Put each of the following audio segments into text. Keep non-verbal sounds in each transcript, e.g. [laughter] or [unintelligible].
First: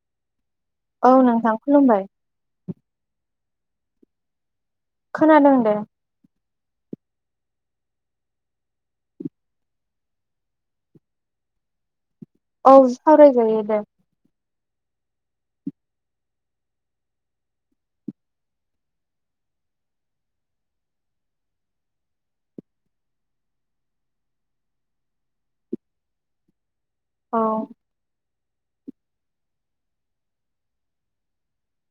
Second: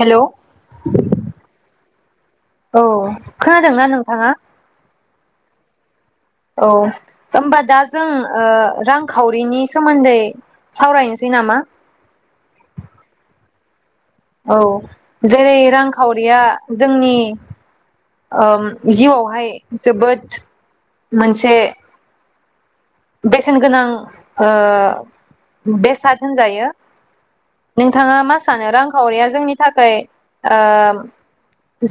Hello औ नोंथां खुलुमबाय औ खोनादोंना नोंथाङा खोनादों दे औ ओमबा दा जों ओ रांखावरिनि सोमोनदै सावरायनोसै नामा औ सावरायजायो दे औ जेरै रांखावरिया जोंनि जिउआवहाय जोबोद मोनसे बेसेन गोनां बेसाद होनजायो औ नोंथाङा मा सानो रांखावरिया जोंनि थाखाय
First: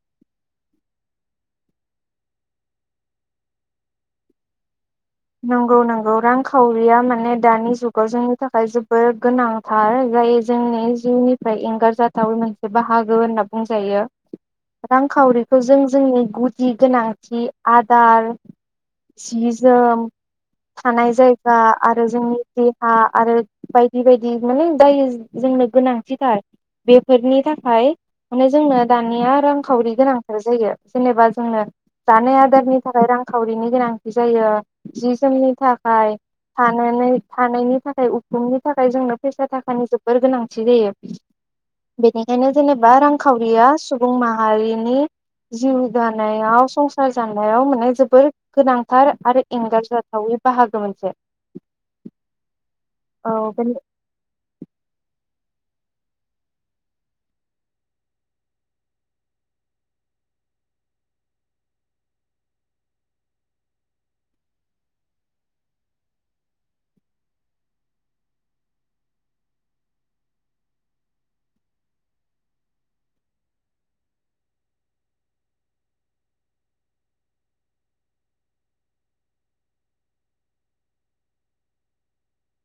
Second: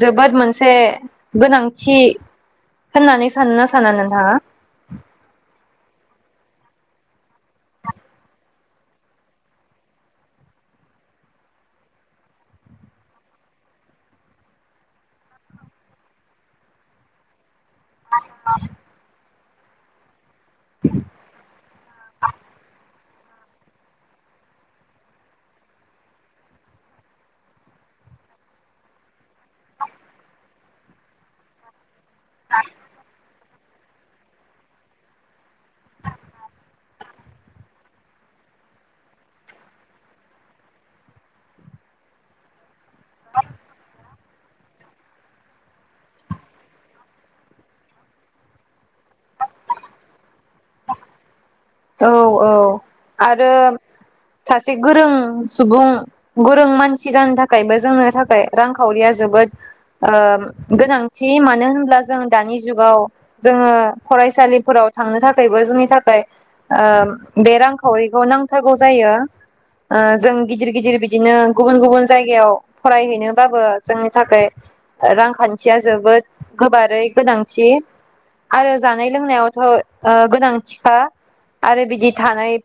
जोबोद मोनसे गोनांथि होननानै सानोना साना नोंथाङा? नंगौ नंगौ रांखावरिया माने दानि जुगाव जोंनि थाखाय जोबोद गोनांथार जाय जोंनि जिउनिफ्राय एंगारजाथावै मोनसे बाहागो होनना बुंजायो। रांखावरिखौ जों जोंनि गुदि गोनांथि आदार सि जोम थानाय जायगा आरो जोंनि देहा आरो बायदि बायदि माने जायनि जोंनो गोनांथिथार बेफोरनि थाखाय माने जोंनो दानिया रांखावरि गोनांथार जायो जेनेबा जोंनो जानाय आदारनि थाखाय रां खावरिनि गोनांथि जायो जि जोमनि थाखाय थानानै थानायनि थाखाय उखुमनि थाखाय जोंनो फैसा थाखानि जोबोर गोनांथि जायो बेनिखायनो जि-जोमनि थाखाय थानायनि थाखाय जेनेबा रांखावरिया सुबुं माहारिनि जिउ दानायाव संसार जानायाव माने जोबोर गोनांथार आरो एंगारजाथावै बाहागो मोनसे औ औ औ आरो बे सासे गोरों जों गोरों मानसि जानो थाखाय मोजां जानो थाखाय रांखावरिया जोबोद ओ गोनांथि मानो होनब्ला जों दानि जुगाव जोङो फरायसालिफोराव थांनो थाखायबो जोंनि थाखाय ओ बे रांखावरिखौ नांथारगौ जायो ओ जों गिदिर गिदिर बिदिनो गुबुन गुबुन जायगायाव ओ बे रां-खावरिखौ नांथारगौ जायो ओ जों गिदिर गिदिर बिदिनो गुबुन गुबुन जायगायाव फरायहैनो दाबाया जोंनि थाखाय रांखान्थिया जोबोद गोबारै गोनांथि आरो जानाय लोंनायावथ'ओ गोनांथिखा। आरो बिदि थानाय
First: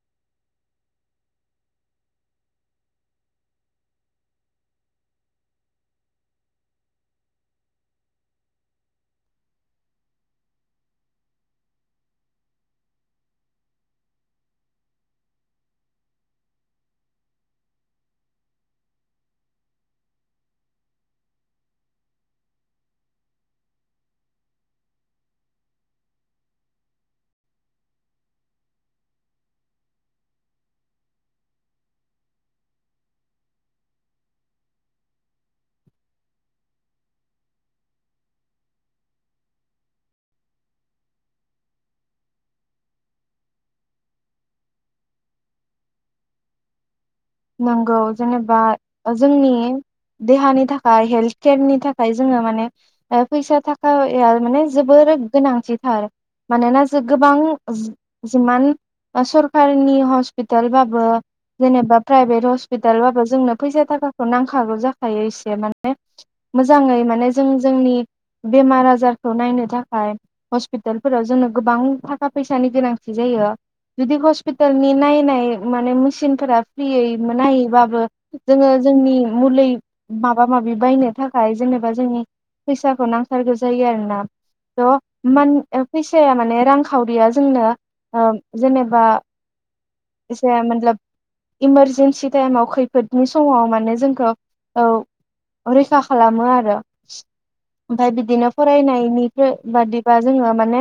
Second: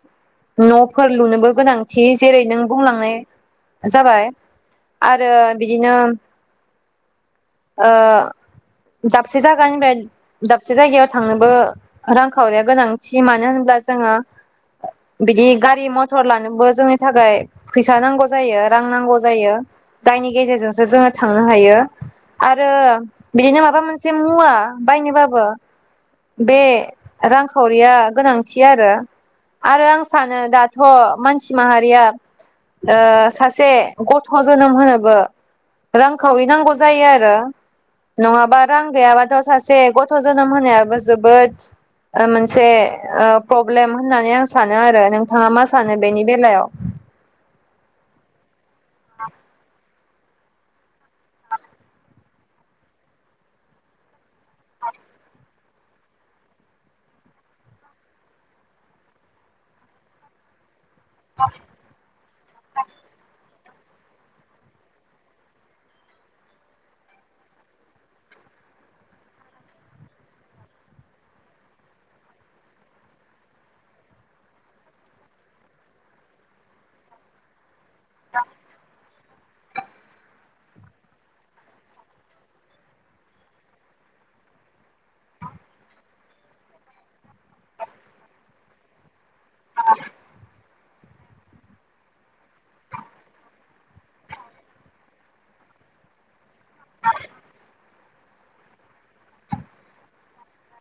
न'फोर लुनोबो गोनांथि जेरै नों बुंलांनाय जाबाय आरो बिदिनो ओ आरो बिदि थानाय न'फोर लुनोबो गोनांथि जेरै नों बुंलांनाय जाबाय आरो बिदिनो ओ दाबसे जायगानिफ्राय दाबसे जायगायाव थांनोबो रांखावरिया गोनांथि मानो होनब्ला जोङो बिदि गारि मथर लानोबो जोंनि थाखाय फैसा नांगौ जायो रां नांगौ जायो जायनि गेजेरजोंसो जों थांनो हायो आरो बिदिनो माबा मोनसे मुवा बायनोबाबो बे रांखावरिया गोनां । मिथियो आरो आरो आं सानो आरो सानो दाथ' मानसि माहारिया ओ सासे गथ' जोनोम होनोबो रांखावरि नांगौ जायो आरो नङाबा रां गैयाबाथ' सासे गथ' जोनोम होनायाबो जोबोद ओ मोनसे प्रब्लेम होननानै आं सानो आरो नोंथाङा मा सानो बेनि बेलायाव? नंगौ जेनेबा ओ जोंनि देहानि थाखाय हेल्थ केयारनि थाखाय जोङो माने फैसा थाखाया माने जोबोर गोनांथिथार मानोना ज गोबां जिमान सरकारनि हस्पिटाल बा बो जेनेबा प्राइभेट हस्पिटालबाबो जोंनो फैसा थाखाखौ नांखागौ जाखायो एसे माने मोजाङै माने जों जोंनि बेमार आजारखौ नायनो थ हस्पिटालफोराव जोंनो गोबां थाखा फैसानि गोनांथि जायो जुदि हस्पिटालनि नायनाय माने मेसिनफोरा फ्रियै नायैबाबो जोङो जोंनि मुलि माबा माबि बायनो थाखाय जेनेबा जोंनि फैसाखौ नांथारगौ जायो आरोना थ' इमान फैसाया माने रांखावरिया जोंनो जेनेबा एसे मतलब इमारजेन्सि टाइमाव खैफोदनि समाव माने जोंखौ औ रैखा खालामो आरो । र ओमफफ्राय बिदिनो फरायनायनि बादिबा जोङो माने ने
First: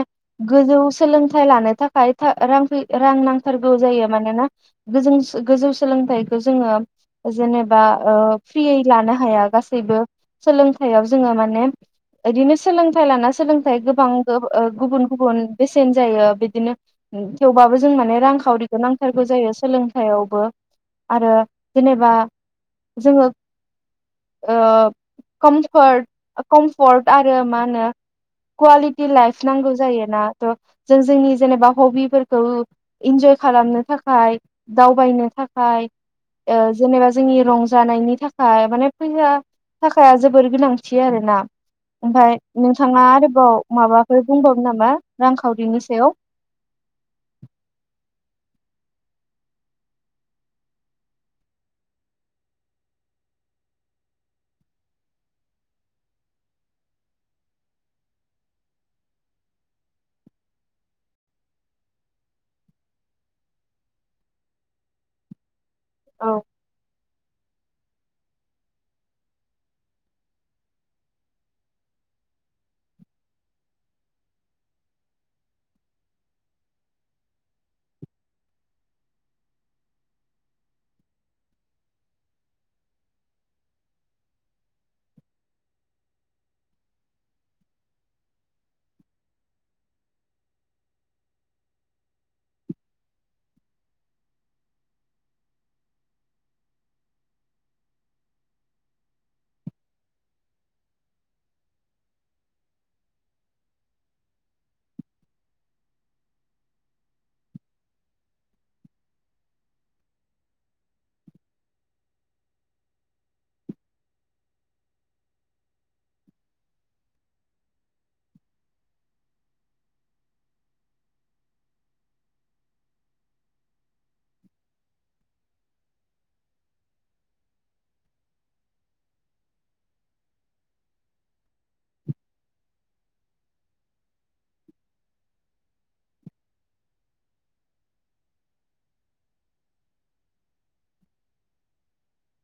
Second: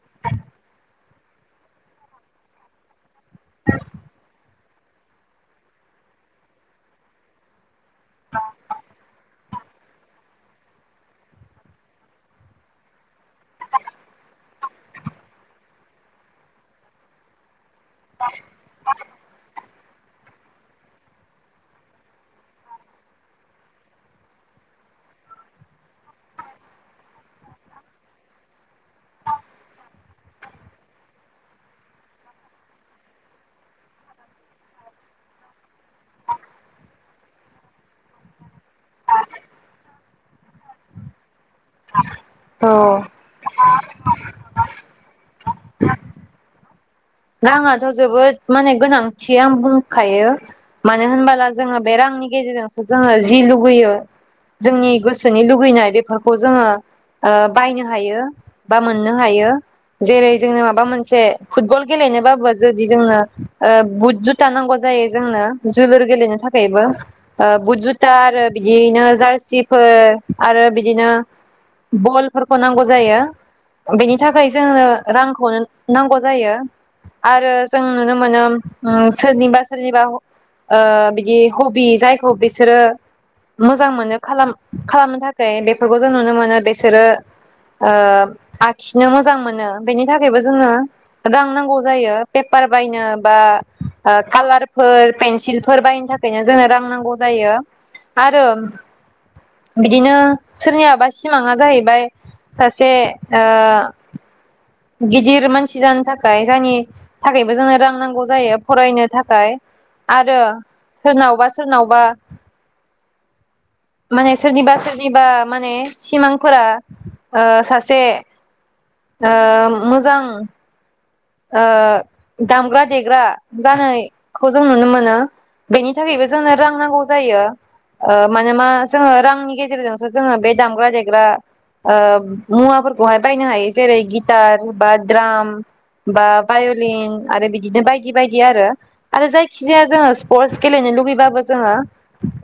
गोजौ सो सोलोंथाइ लानो थाखाय फा रां रां नांथारगौ जायो मानोना गोजोन सु गोजौ सोलोंथाइखौ जोङो जेनेबा बा ओ फ्रियै लानो हाया गासैबो सोलोंथाइयाव जोङो माने इदिनो सोलोंथाइ लाना सोलोंथाइ गोबां गुबुन गुबुन ओ बेसेन जायो बिदिनो थेवबाबो जों माने रांखावरिखौ नांथारगौ जायो सोंलों सायावबो आरो जेनेबा जोङो ओ कमफर्ट कमफर्ट आरो मा होनो कुवालिटि लाइफ नांगौ जायोना थ' जों जोंनि जेनेबा हबिफोरखौ इन्जय खालामनो थाखाय । दावबायनो थाखाय ओ जेनेबा जोंनि रंजानायनि थाखाय माने जोंनो था खाया जोबोर गोनांथि आरो ना। ओमफ्राय औ नोंथाङा आरोबाव माबाफोर बुंबानो नामा रां औ बिनि सायाव राङाथ' जोबोद माने गोनांथि आं बुंखायो मानो होनबोला जोङो बे रांनि गेजेरजोंसो जोङो जि लुगैयो जोंनि गोसोनि लुगैनाय बेफोरखौ जोङो ओ बायनो हायो बा मोननो हायो जेरै जोङो माबा मोनसे फुटबल गेलेनोबाबो जुदि जोंनो ओ बुट जुथा नांगौ जायो जोंनो जोलुर गेलेनो औ थाखायबो ओ बुट जुथा आरो बिदियैनो जारसिफोर आरो बिदिनो बलफोरखौ नांगौ जायो बेनि थाखाय जोंनो रांखौनो नांगौ जायो । आरो जों नुनो मोनो ओ सोरनिबा सोरनिबा ओ बिदि हबि जायखौ बिसोरो मोजां मोनो खालाम खालामनो थाखाय बेफोरखौ जों नुनो मोनो बिसोरो ओ आखिनो मोजां मोनो बेनि थाखायबो जोङो रां नांगौ । जायो पेपार बायनो बा ओ कालारफोर पेन्सिलफोर बायनो थाखायनो जोंनो रां नांगौ जायो आरो बिदिनो सोरनियाबा सिमाङा जाहैबाय सासे ओ गिदिर मानसि जानो थाखाय जायनि थाखायबो जोंनो रां नांगौ जायो फरायनो थाखाय आरो सोरनावबा सोरनावबा माने सोरनिबा सोरनिबा माने सिमांफोरा ओ सासे ओ मोजां ओ दामग्रा देग्रा जानायखौ जों नुनो मोनो बेनि थाखायबो जोंनो रां नांगौ जायो ओ माने मा जोङो रांनि गेजेरजोंसो जोङो बे दामग्रा देग्रा मुवाफोरखौहाय बायनो हायो जेरै गिटार बा द्राम । बा भाय'लिन आरो बिदिनो बायदि बायदि आरो आरो जायखिजाया जोङो स्पर्टस गेलेनो लुुबैबाबो जोङो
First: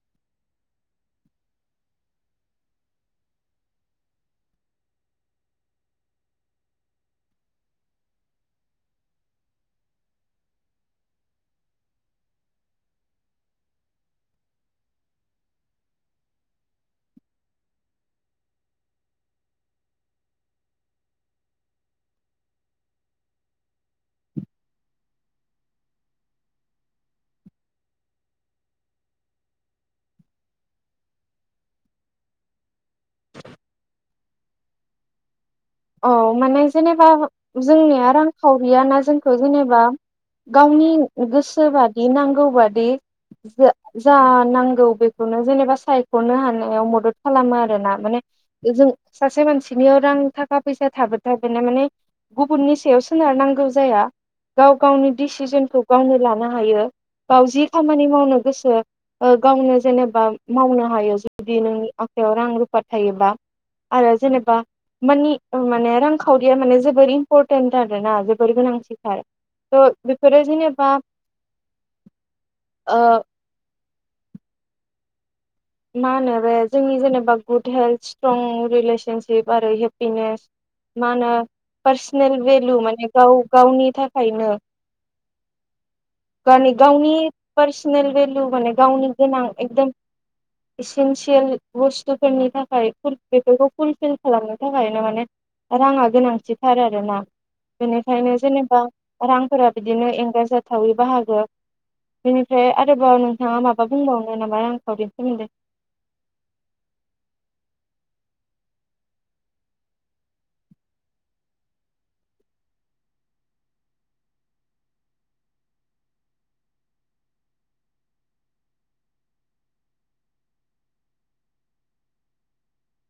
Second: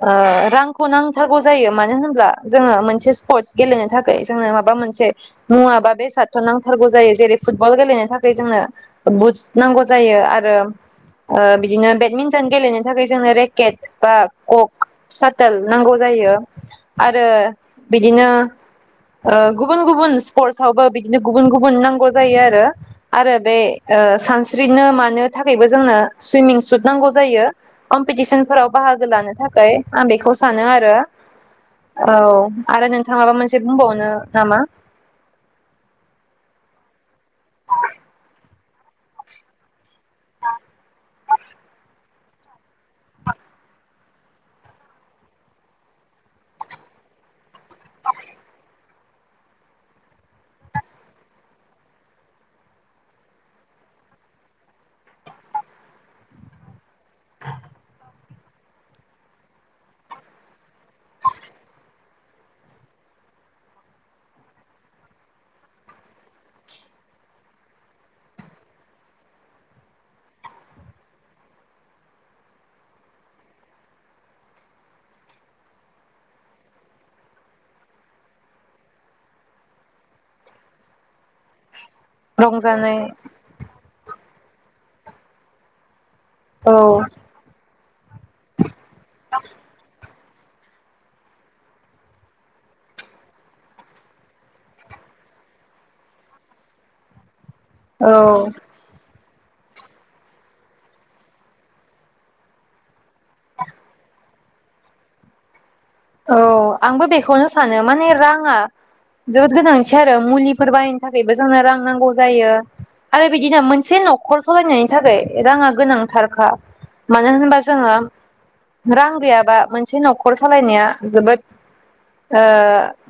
ओ रांखौ नांथारगौ जायो मानो होनब्ला जोङो मोनसे स्पर्टस गेलेनो थाखाय जोंनो माबा मोनसे मुवा बा बेसादथ' नांथारगौ जायो जेरै फुटबल गेलेनो था खाय जोंनो बुट्स नांगौ जायो आरो ओ बिदिनो बेडमिन्टन गेलेनो थाखाय जोंनो रेकेट बा कक सटोल नांगौ जायो आरो बिदिनो ओ गुबुन गुबुन स्पर्टसआवबो बिदिनो गुबुन गुबुन नांगौ जायो आरो। आरो बे ओ सानस्रिनो मानो थाखायबो जोंनो सुइमिं सुद नांगौ जायो कम्पिटिसनफोराव बाहागो लानो थाखाय आं बेखौ सानो आरो औ। आरो नोंथांङा माबा मोनसे बुंबावनो नामा? औ माने जेनेबा जोंनिया रांखावरिया ना जोंखौ जेनेबा गावनि गोसो बादि नांगौबादि जा नांगौ बेखौनो जेनेबा सायखनो हानायाव मदद खालामो आरो। [unintelligible] बे जों। सासे मानसिनियाव रां था थाखा फैसा थाबा थाय माने गुबुननि सायाव सोनारनांगौ जाया गाव गावनि डिसिजनखौ गावनो लानो हायो गाव जि खामानि मावनो गोसो गावनो जेनेबा मावनो हायो जुदि नोंनि आखायाव रां रुफा थायोबा आरो जेनेबा मानि। माने रांखावरिया माने जोबोर इम्परटेन्ट आरोना जोबोर गोनांथिथार थ बेफोरो जेनेबा ओ । मा होनो बे जोंनि जेनेबा गुड हेल्थ स्ट्रं रिलेसनसिप आरो हेपिनेस मा होनो। पार्सनेल भेलु रंजानाय माने गाव गावनि थाखायनो। माने औ गावनि पार्सनेल भेलु माने गावनि गोनां एकदम। एसेन्सियेल बुस्थुफोरनि थाखाय बेफोरखौ फुलफिल खालामनो थाखायनो माने राङा गोनांथिथार आरो ना। औ बेनिखायनो जेनेबा। रांफोरा बिदिनो एंगारजाथावै बाहागो बेनिफ्राय आरोबाव नोंथाङा माबा बुंबावनो नामा रांखावरि। जासिगोन दे। औ आंबो बेखौनो सानो माने राङा जोबोद गोनांथि आरो मुलिफोर बाहायनो थाखायबो जोंनो रां नांगौ जायो आरो बिदिनो मोनसे नखर सालायनायनि थाखाय राङा गोनांथारखा मानो होनबा जोङो रां गैयाबा मोनसे नखर सालायनाया। जोबोद ओ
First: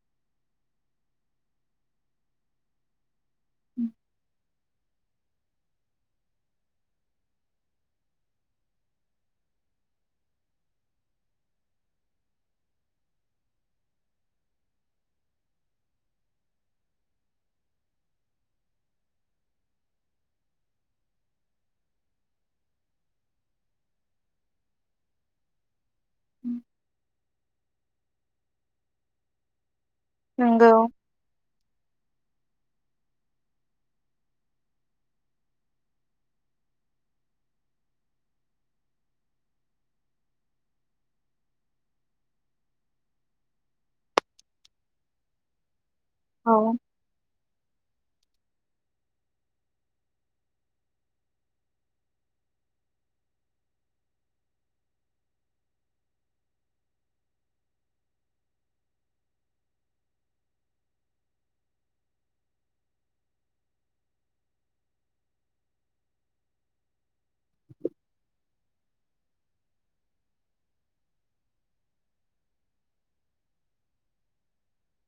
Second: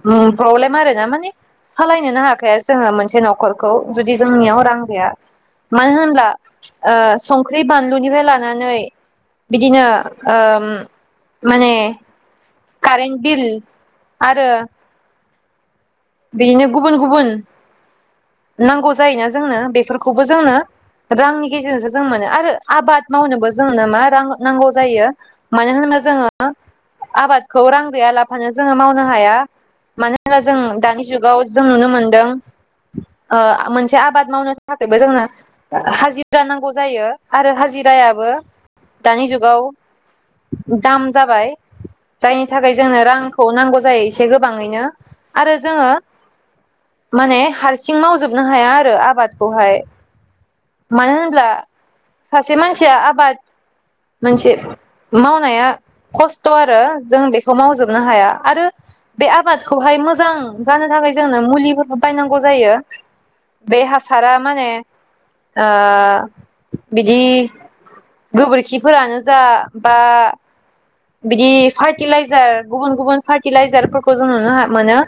ओम प्रब्लेम आरो ना माने सालायनोनो हाखाया जोङो मोनसे नखरखौ जुदि जोंनियाव रां गैया मानो होनब्ला ओ संख्रि बानलुनिफ्राय लानानै बिदिनो ओम माने। कारेन्ट बिल आरो। बिदिनो गुबुन गुबुन नांगौ जायोना जोंनो बेफोरखौबो जोंनो रांनि गेजेरजोंसो जों मोनो आरो आबाद मावनोबो जोंनो मा रां नांगौ जायो मानो होनोबा। जोङो आबाद। आबादखौ रां गैयालाबानो जोंङो मावनो हाया। मानो होनबा नंगौ जों। दानि जुगाव जों नुनो मोनदों मोनसे आबाद मावनो थाखायबो जोंनो हाजिरा नांगौ जायो आरो हाजिरायाबो दानि जुगाव दाम जाबाय जायनि थाखाय जोंनो रांखौ नांगौ जायो एसे गोबाङैनो आरो। जोंङो औ माने हाज हारसिं मावजोबनो हाया आरो आबादखौहाय मानो होनब्ला सासे मानसिया आबाद मोनसे मावनाया खस्थ' आरो जों बेखौ मावजोबनो हाया आरो बे आबादखौहाय मोजां जानो थाखाय जोंनो मुलिफोरखौ बायनांगौ जायो बे हासारा माने ओ‌ बेख दि गोबोरखिफोरानो जा बा बिदि फार्टिलाइजार गुबुन गुबुन फार्टिलाइजारफोरखौ जों नुनो मोनो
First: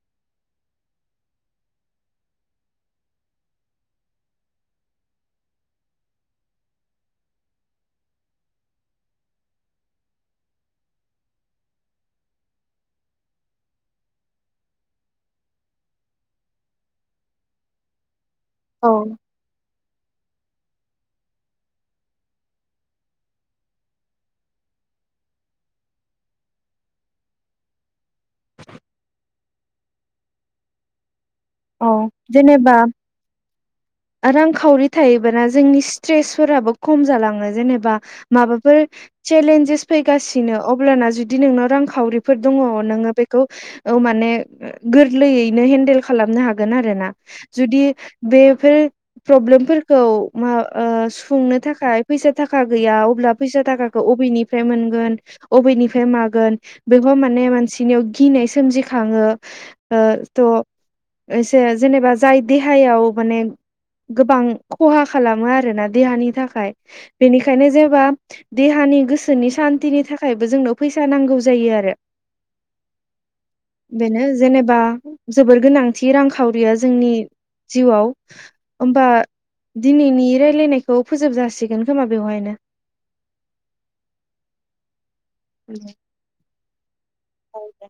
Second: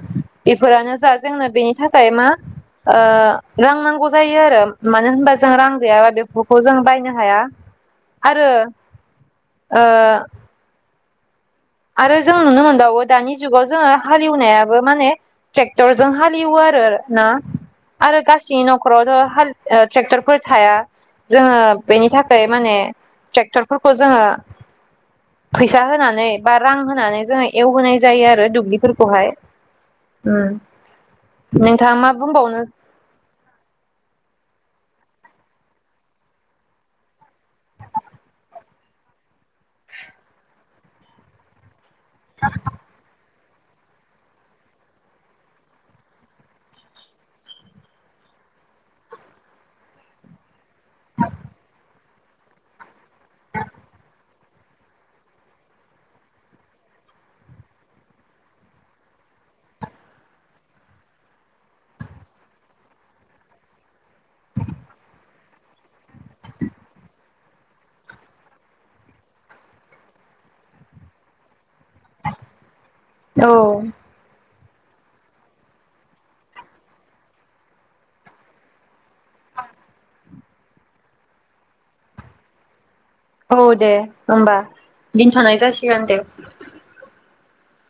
बेफोरानो जा जोंनो बेनि थाखाय मा ओ रां नांगौ जायो आरो मानो होनबा जों रां गैयाबा बेफोरखौ जों बायनो हाया आरो ओ आरो जों नुनो मोनबावो दानि जुगाव जोङो हालेवनायाबो माने ट्रेक्टरजों हालेवो आरो ना आरो गास सि औ नख'राव जो हाल ओ ट्रेक्टर फोर थाया जोङो बेनि थाखाय माने ट्रेक्टरफोरखौ जोङो फैसा होनानै बा रां होनानै जोङो एवहोनाय जायो आरो दुब्लिफोरखौहाय ओ अ जेनेबा रांखावरि थायोबाना जोंनि स्ट्रेसफोराबो खम जालाङो जेनेबा माबाफोर चेलेन्जेस फैगासिनो अब्लाना जुदि नोंनाव रां खाव खावरिफोर दङ नोंङो बेख खौ औ माने गोरलैयैनो हेन्देल खालामनो हागोन आरो ना जुदि बे फे प्रब्लेमफोरखौ मा ओ सुंनो थाखाय फैसा थाखा गैया अब्ला फैसा थाखाखौ अबेनिफ्राय मोनगोन अबेनिफ्राय मागोन बेखौ माने मानसिनियाव गिनाय सोमजिखाङो ओ थ' एसे जेनेबा जाय देहायाव माने गोबां खहा खालामो आरोना देहानि थाखाय बेनिखायनो जेबा देहानि गोसोनि सान्थिनि थाखायबो जोंनो फैसा नांगौ जायो आरो औ बेनो जेनेब बा जोबोर गोनांथि रांखावरिया जोंनि जिउआव। ओमबा दिनैनि रायलायनायखौ फोजोब जासिगोन खोमा बेवहायनो औ दे ओनबा दिनथ'नाय जासिगोन दे औ दे